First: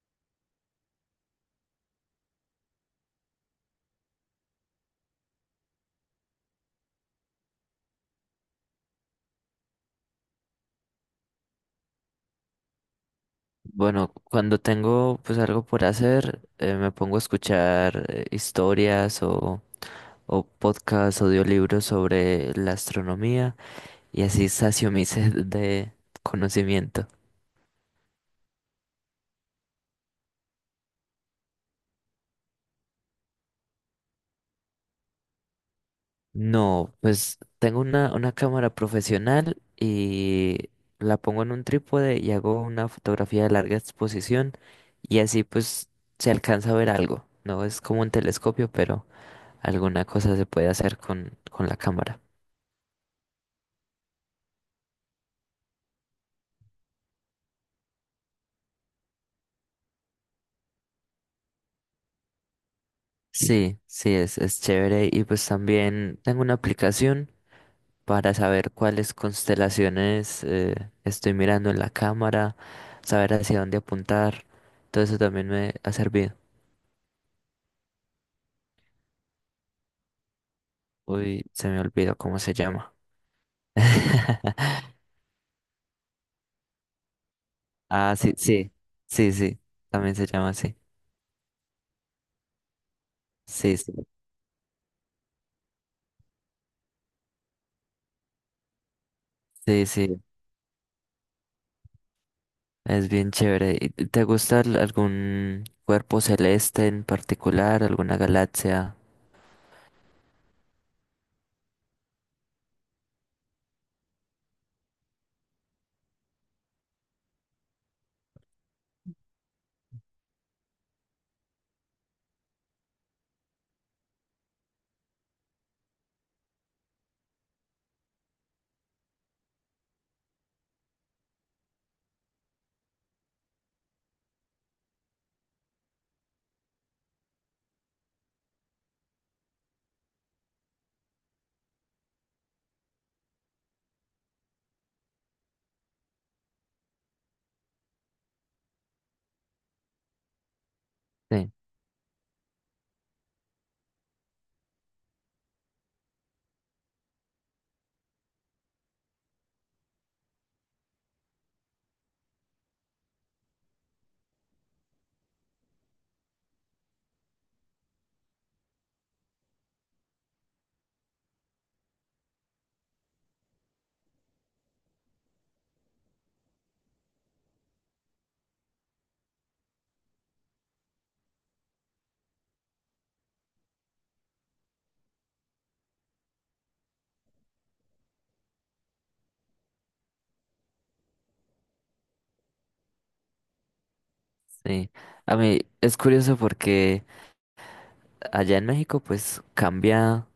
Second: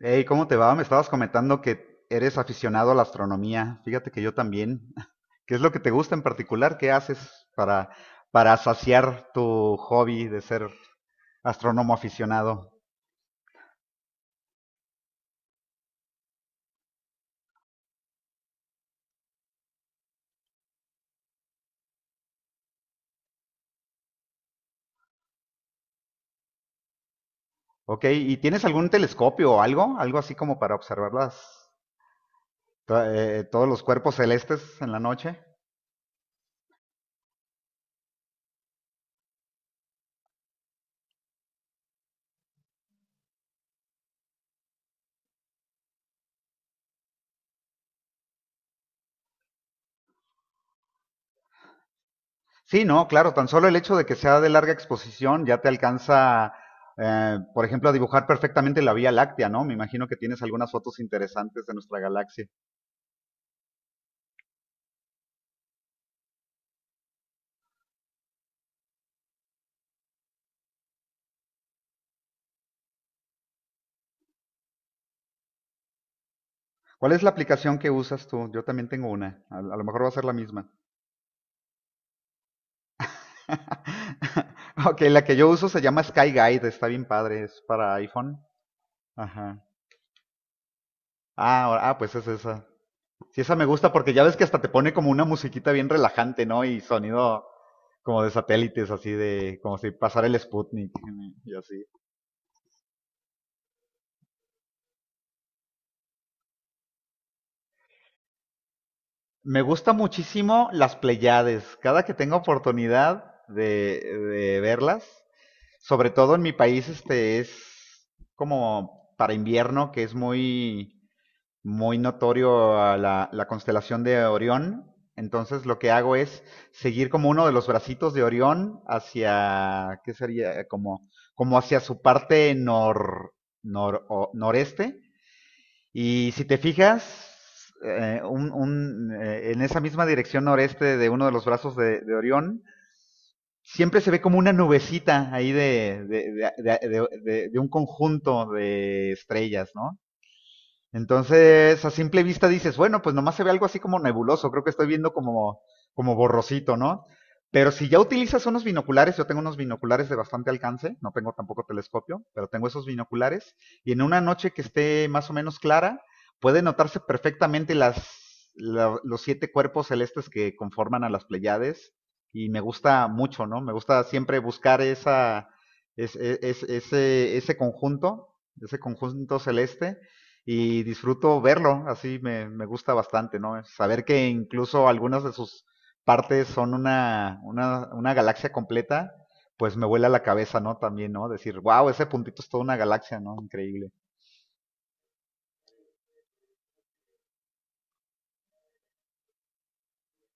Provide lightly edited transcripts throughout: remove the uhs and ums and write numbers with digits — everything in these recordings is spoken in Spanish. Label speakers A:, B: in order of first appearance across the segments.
A: Hey, ¿cómo te va? Me estabas comentando que eres aficionado a la astronomía. Fíjate que yo también. ¿Qué es lo que te gusta en particular? ¿Qué haces para saciar tu hobby de ser astrónomo aficionado?
B: Bueno, cuando tengo pues algo por hacer, me pongo a escuchar historias o podcasts, audiolibros sobre la astronomía y así sacio mi sed de conocimiento.
A: Ok, ¿y tienes algún telescopio o algo? ¿Algo así como para observar todos los cuerpos celestes en la noche?
B: No, pues tengo una cámara profesional y la pongo en un trípode y hago una fotografía de larga exposición y así pues se alcanza a ver algo. No es como un telescopio, pero alguna cosa se puede hacer con la cámara.
A: Sí, no, claro, tan solo el hecho de que sea de larga exposición ya te alcanza, por ejemplo, a dibujar perfectamente la Vía Láctea, ¿no? Me imagino que tienes algunas fotos interesantes de nuestra galaxia.
B: Sí, sí, es chévere. Y pues también tengo una aplicación para saber cuáles constelaciones estoy mirando en la cámara, saber hacia dónde apuntar. Todo eso también me ha servido.
A: ¿Cuál es la aplicación que usas tú? Yo también tengo una. A lo mejor va a ser la misma.
B: Uy, se me olvidó cómo se llama.
A: Ok, la que yo uso se llama Sky Guide. Está bien padre. Es para
B: Ah, sí,
A: iPhone.
B: sí, sí, sí,
A: Ajá.
B: también se llama así.
A: Ah, pues es esa. Sí, esa me
B: Sí,
A: gusta
B: sí,
A: porque ya ves que hasta te pone como una musiquita bien relajante, ¿no? Y sonido como de satélites, así de como
B: sí,
A: si
B: sí,
A: pasara el Sputnik y así.
B: es bien chévere. ¿Y te gusta algún cuerpo celeste en particular, alguna galaxia?
A: Me gusta muchísimo las Pleiades. Cada que tengo oportunidad de verlas, sobre todo en mi país, este es como para invierno, que es muy, muy notorio a la constelación de Orión. Entonces lo que hago es seguir como uno de los bracitos de Orión hacia, ¿qué sería? Como hacia su parte noreste y si te fijas, en esa misma dirección noreste de uno de los brazos de Orión, siempre se ve como una nubecita ahí de un conjunto de estrellas, ¿no?
B: Sí.
A: Entonces, a simple vista dices, bueno, pues nomás se ve algo así como nebuloso, creo que estoy viendo como borrosito, ¿no? Pero si ya utilizas unos binoculares, yo tengo unos binoculares de bastante alcance, no tengo tampoco telescopio, pero tengo esos binoculares, y en una noche que esté más o menos clara, puede notarse perfectamente los siete cuerpos celestes que conforman a las Pleiades, y me gusta mucho, ¿no? Me gusta siempre buscar esa, es- ese, ese conjunto celeste, y disfruto verlo, así me gusta bastante, ¿no? Saber que incluso algunas de sus partes son una galaxia completa, pues me vuela la cabeza, ¿no? También, ¿no? Decir, wow, ese puntito es toda una galaxia, ¿no? Increíble.
B: Sí, a mí es curioso porque allá en México pues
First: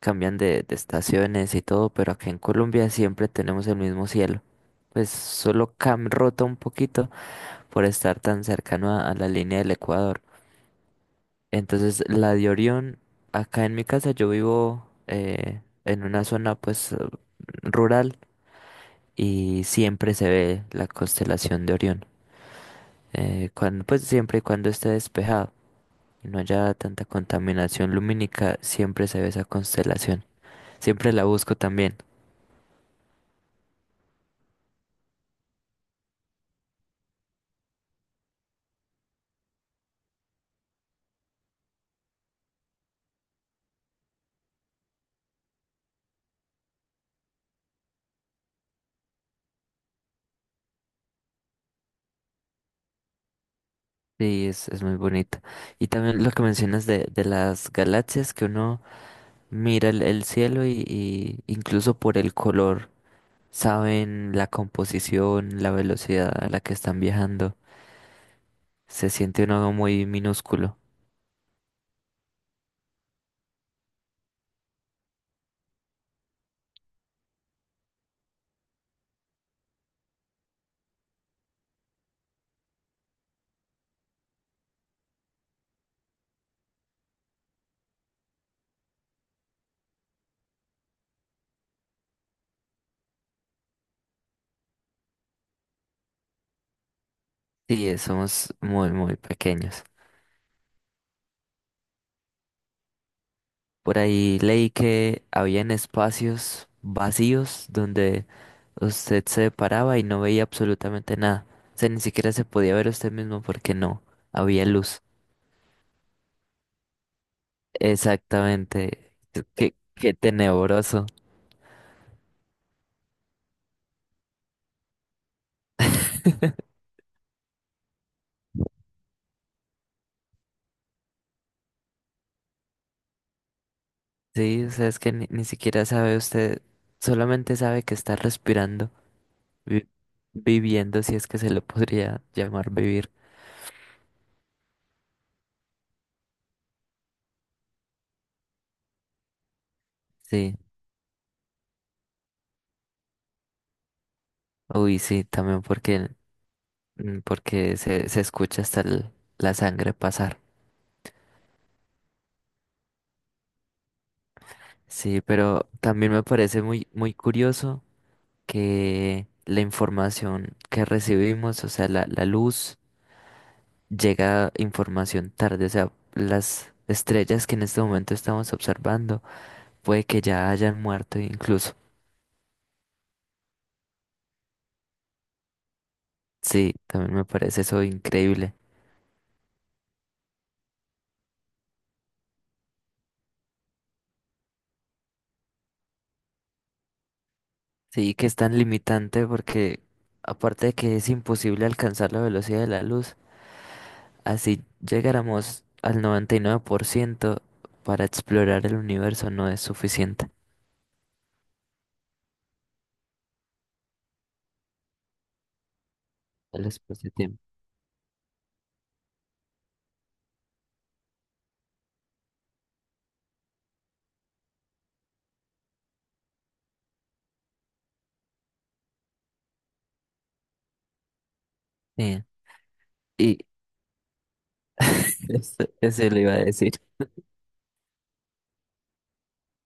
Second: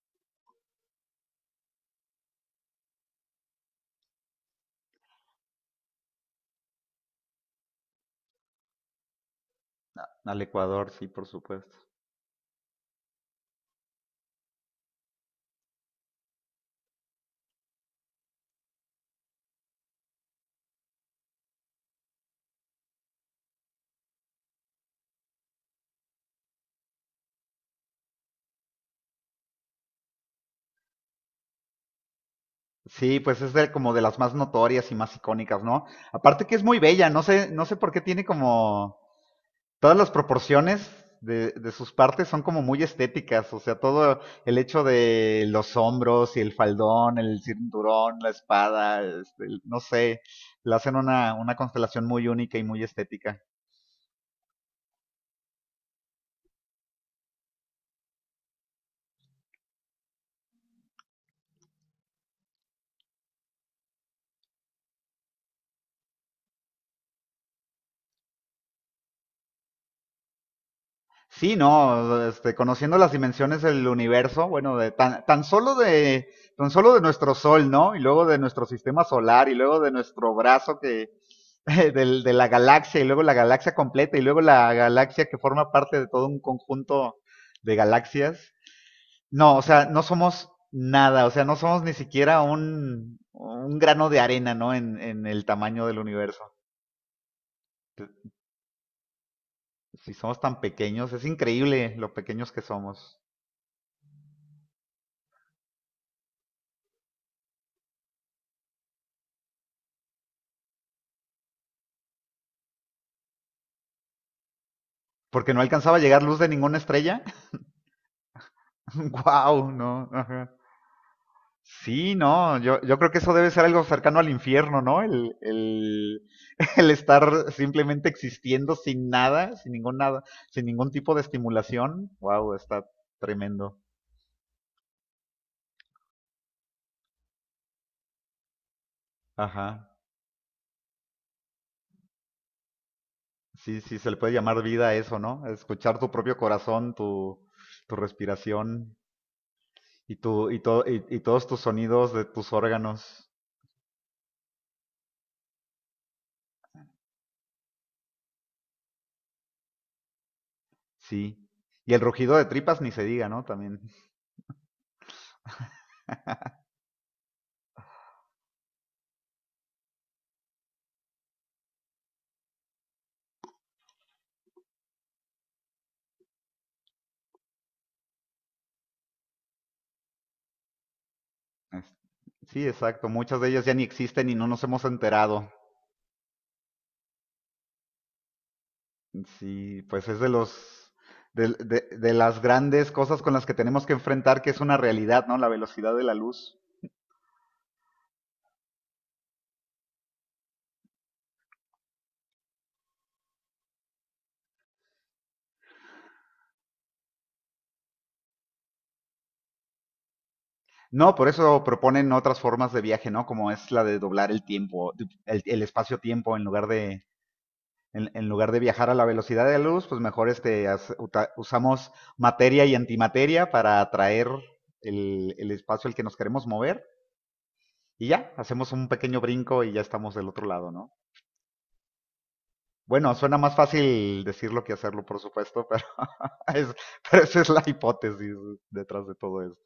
B: cambian de estaciones y todo, pero aquí en Colombia siempre tenemos el mismo cielo. Pues solo cam rota un poquito por estar tan cercano a la línea del Ecuador.
A: Al Ecuador, sí, por supuesto.
B: Entonces la de Orión, acá en mi casa yo vivo en una zona pues rural y siempre se ve la constelación de Orión, cuando, pues siempre y cuando esté despejado y no haya tanta contaminación lumínica, siempre se ve esa constelación. Siempre la busco también.
A: Sí, pues es como de las más notorias y más icónicas, ¿no? Aparte que es muy bella, no sé, no sé por qué tiene como todas las proporciones de sus partes son como muy estéticas, o sea, todo el hecho de los hombros y el faldón, el cinturón, la espada, este, no sé, le hacen una constelación muy única y muy estética.
B: Sí es muy bonita. Y también lo que mencionas de las galaxias, que uno mira el cielo y incluso por el color saben la composición, la velocidad a la que están viajando. Se siente uno muy minúsculo.
A: Sí, no, este, conociendo las dimensiones del universo, bueno, de tan solo de tan solo de nuestro sol, ¿no? Y luego de nuestro sistema solar y luego de nuestro brazo que de la galaxia y luego la galaxia completa y luego la galaxia que forma parte de todo un conjunto de galaxias. No, o sea, no somos nada, o sea, no somos ni siquiera un grano de arena, ¿no? En el tamaño del universo.
B: Sí, somos muy, muy pequeños.
A: Si somos tan pequeños, es increíble lo pequeños que somos.
B: Por ahí leí que habían espacios vacíos donde usted se paraba y no veía absolutamente nada. O sea, ni siquiera se podía ver usted mismo porque no había luz.
A: Porque no alcanzaba a llegar luz de ninguna estrella.
B: Exactamente.
A: Wow,
B: Qué,
A: no.
B: qué
A: Ajá.
B: tenebroso.
A: Sí, no, yo creo que eso debe ser algo cercano al infierno, ¿no? El estar simplemente existiendo sin nada, sin ningún nada, sin ningún tipo de estimulación. Wow, está tremendo.
B: Sí, o sea, es que ni siquiera sabe usted, solamente sabe que está respirando, vi-
A: Ajá.
B: viviendo, si es que se lo podría llamar vivir.
A: Sí, sí, se le puede llamar vida a eso, ¿no? Escuchar tu propio corazón, tu, respiración y, tu,
B: Sí,
A: y, to- y, y todos tus sonidos de tus órganos.
B: uy, sí, también porque, porque se escucha hasta la sangre pasar.
A: Sí. Y el rugido de tripas ni se diga, ¿no? También.
B: Sí, pero también me parece muy, muy curioso que la información que recibimos, o sea, la luz, llega información tarde, o sea, las estrellas que en este momento estamos observando, puede que ya hayan muerto incluso.
A: Es- Sí, exacto. Muchas de ellas ya ni existen y no nos hemos enterado.
B: Sí, también me parece eso increíble.
A: Sí, pues es de las grandes cosas con las que tenemos que enfrentar, que es una realidad, ¿no? La velocidad de la luz.
B: Sí, que es tan limitante porque aparte de que es imposible alcanzar la velocidad de la luz, así llegáramos al 99% para explorar el universo no es suficiente.
A: No, por eso proponen otras formas de viaje, ¿no? Como es la de doblar el tiempo, el espacio-tiempo en
B: El
A: lugar de
B: espacio-tiempo.
A: viajar a la velocidad de la luz, pues mejor este usamos materia y antimateria para atraer el espacio al que nos queremos mover. Y ya, hacemos un pequeño brinco y ya estamos del otro lado, ¿no?
B: Sí.
A: Bueno, suena
B: Y
A: más fácil decirlo que hacerlo, por
B: Eso,
A: supuesto, pero,
B: eso le iba a decir.
A: es- pero esa es la hipótesis detrás de todo esto.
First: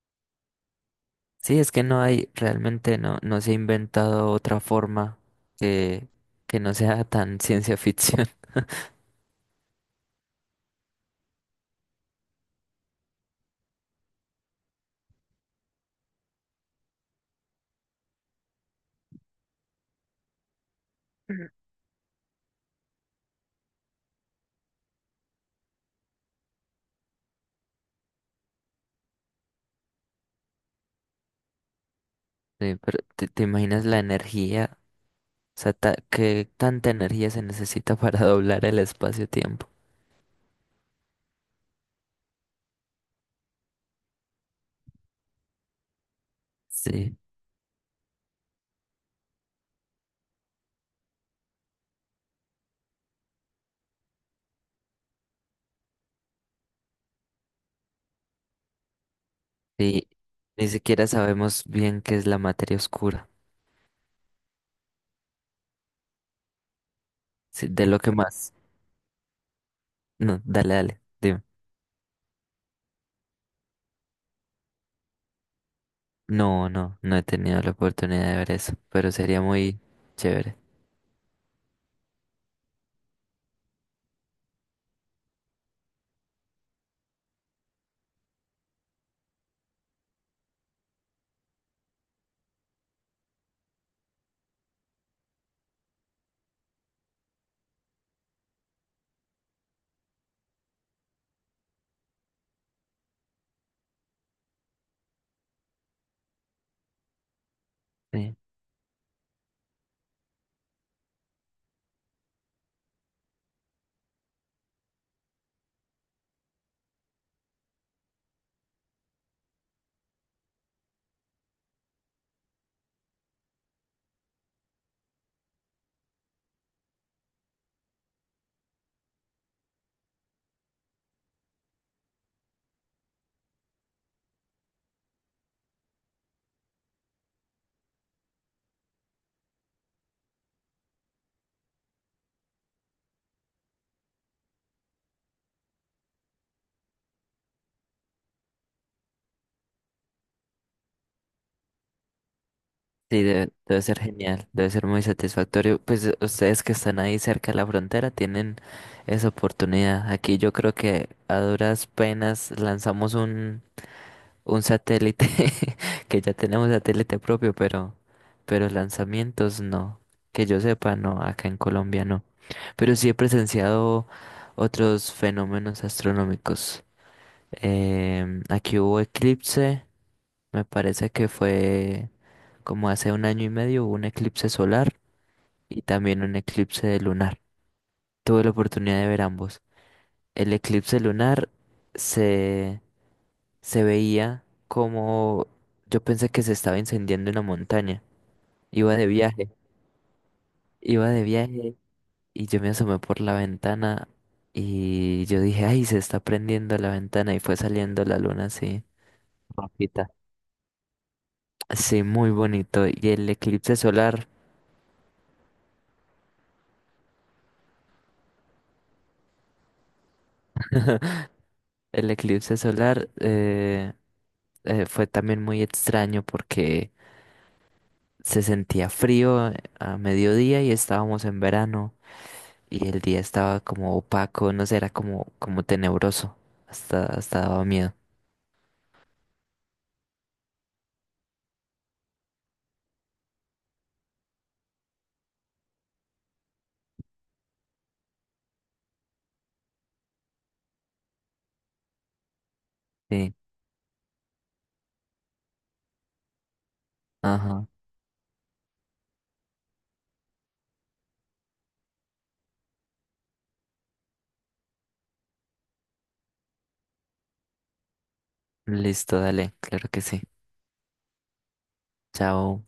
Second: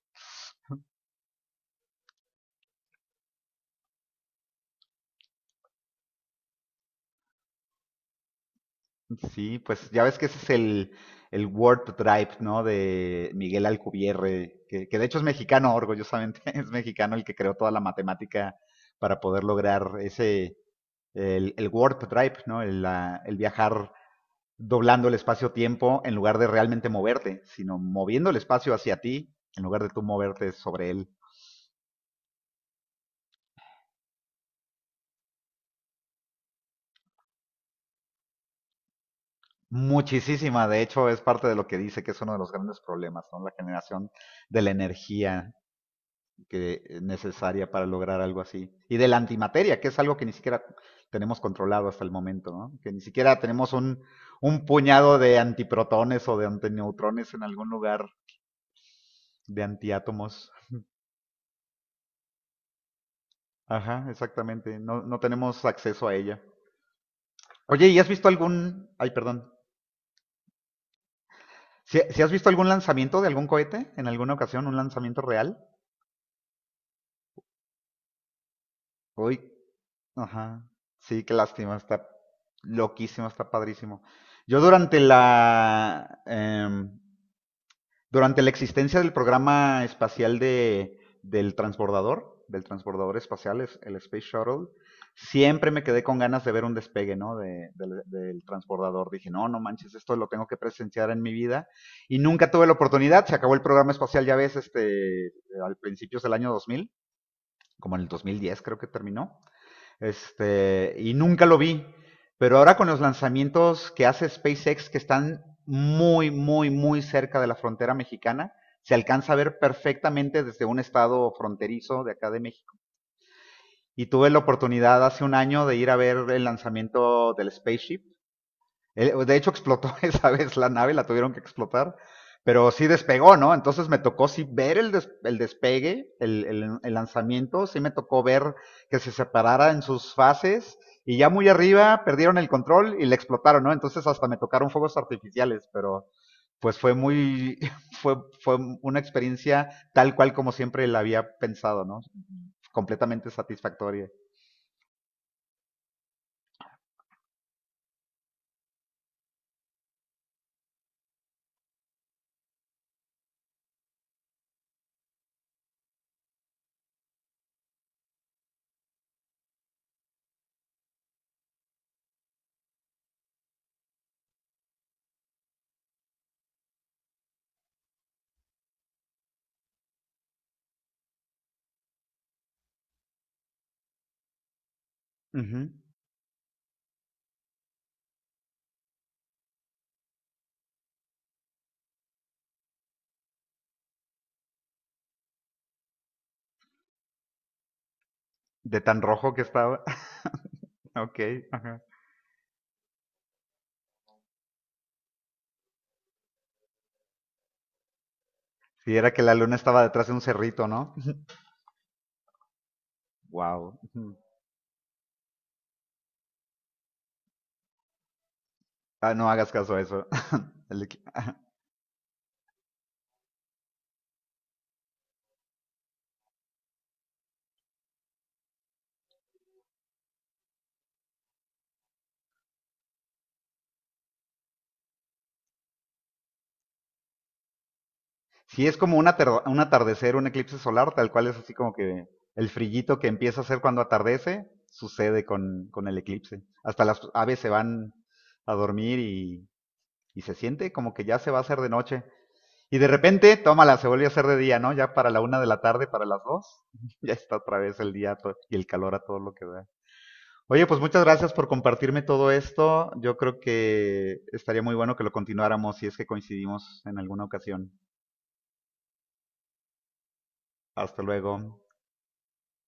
B: Sí, es que no hay, realmente no, no se ha inventado otra forma que, que no sea tan ciencia ficción.
A: Sí, pues ya ves que ese es el Word Drive, ¿no? De Miguel Alcubierre, que de hecho es mexicano, orgullosamente es mexicano el que creó toda la matemática para poder lograr el Word Drive, ¿no? El viajar doblando el espacio-tiempo en lugar de realmente moverte, sino moviendo el espacio hacia ti en lugar de tú moverte sobre él.
B: Sí, pero ¿te, te imaginas la energía? O sea, ¿qué tanta energía se necesita para doblar el espacio-tiempo?
A: Muchísima, de hecho, es parte de lo que dice que es uno de los grandes problemas, ¿no? La generación de la energía que es
B: Sí,
A: necesaria para lograr algo así. Y de la antimateria, que es algo que ni siquiera tenemos controlado hasta el momento, ¿no? Que ni siquiera tenemos un puñado de antiprotones o de antineutrones en algún lugar de
B: sí,
A: antiátomos.
B: ni siquiera sabemos bien qué es la materia oscura.
A: Ajá, exactamente. No, no tenemos acceso a ella.
B: Sí, de
A: Oye, ¿y
B: lo
A: has
B: que
A: visto
B: más.
A: algún... Ay, perdón.
B: No, dale, dale, dime.
A: ¿Si has visto algún lanzamiento de algún cohete en alguna ocasión, un lanzamiento real?
B: No, no, no he tenido la oportunidad de ver eso, pero
A: Uy,
B: sería muy chévere.
A: ajá. Sí, qué lástima, está loquísimo, está padrísimo. Yo durante la... em, Durante la existencia del programa espacial del transbordador espacial, el Space Shuttle, siempre me quedé con ganas de ver un despegue, ¿no? Del transbordador. Dije, no, no manches, esto lo tengo que presenciar en mi vida. Y nunca tuve la oportunidad. Se acabó el programa espacial, ya ves, este, al principios del año 2000, como en el
B: Sí,
A: 2010 creo que terminó. Este, y nunca lo vi. Pero ahora con los lanzamientos que hace SpaceX, que están muy, muy, muy cerca de la frontera mexicana, se alcanza a ver perfectamente desde un estado fronterizo de acá de México. Y tuve la oportunidad hace un año de ir a ver el lanzamiento del Spaceship de hecho, explotó esa vez la nave, la tuvieron que explotar, pero sí despegó, ¿no? Entonces me tocó sí ver el despegue, el lanzamiento, sí me tocó ver que se separara en sus fases y ya muy arriba perdieron el control y le explotaron, ¿no? Entonces hasta me tocaron fuegos artificiales, pero pues fue muy, fue, fue una experiencia tal cual como siempre la había pensado, ¿no?
B: sí,
A: Completamente
B: debe, debe ser
A: satisfactoria.
B: genial, debe ser muy satisfactorio. Pues ustedes que están ahí cerca de la frontera tienen esa oportunidad. Aquí yo creo que a duras penas lanzamos un satélite, que ya tenemos satélite propio, pero lanzamientos no. Que yo sepa, no, acá en Colombia no. Pero sí he presenciado otros fenómenos astronómicos. Em, aquí hubo eclipse, me parece que fue como hace un año y medio, hubo un eclipse solar
A: Ujú.
B: y también un eclipse lunar. Tuve la oportunidad de ver ambos. El eclipse lunar se, se veía como yo pensé que se estaba incendiando una montaña.
A: De
B: Iba
A: tan
B: de
A: rojo que
B: viaje,
A: estaba.
B: Iba
A: Ok,
B: de viaje
A: ajá.
B: y yo me asomé por la ventana y yo dije, ay, se está prendiendo la ventana y fue saliendo la luna así.
A: Sí, era que la luna estaba detrás
B: Rojita.
A: de un cerrito, ¿no?
B: Sí, muy bonito. Y el eclipse
A: Wow.
B: solar,
A: Ah, no hagas caso a eso. El equi-
B: el eclipse solar fue también muy extraño porque se sentía frío a mediodía y estábamos en verano y el día estaba como opaco, no sé, era como, como tenebroso. Hasta, hasta daba miedo.
A: sí, es como un atardecer, un eclipse solar, tal cual es así como que el frillito que empieza a hacer cuando atardece, sucede con el eclipse. Hasta las aves se van a dormir y se siente como que ya se va a hacer de noche. Y de
B: Sí,
A: repente, tómala, se vuelve a hacer de día, ¿no? Ya para la una de la tarde, para las dos, ya está otra
B: ajá.
A: vez el día y el calor a todo lo que da. Oye, pues muchas gracias por compartirme todo esto. Yo creo que estaría muy bueno que lo continuáramos si es que coincidimos en alguna ocasión.
B: Listo, dale, claro que sí.
A: Hasta luego.
B: Chao.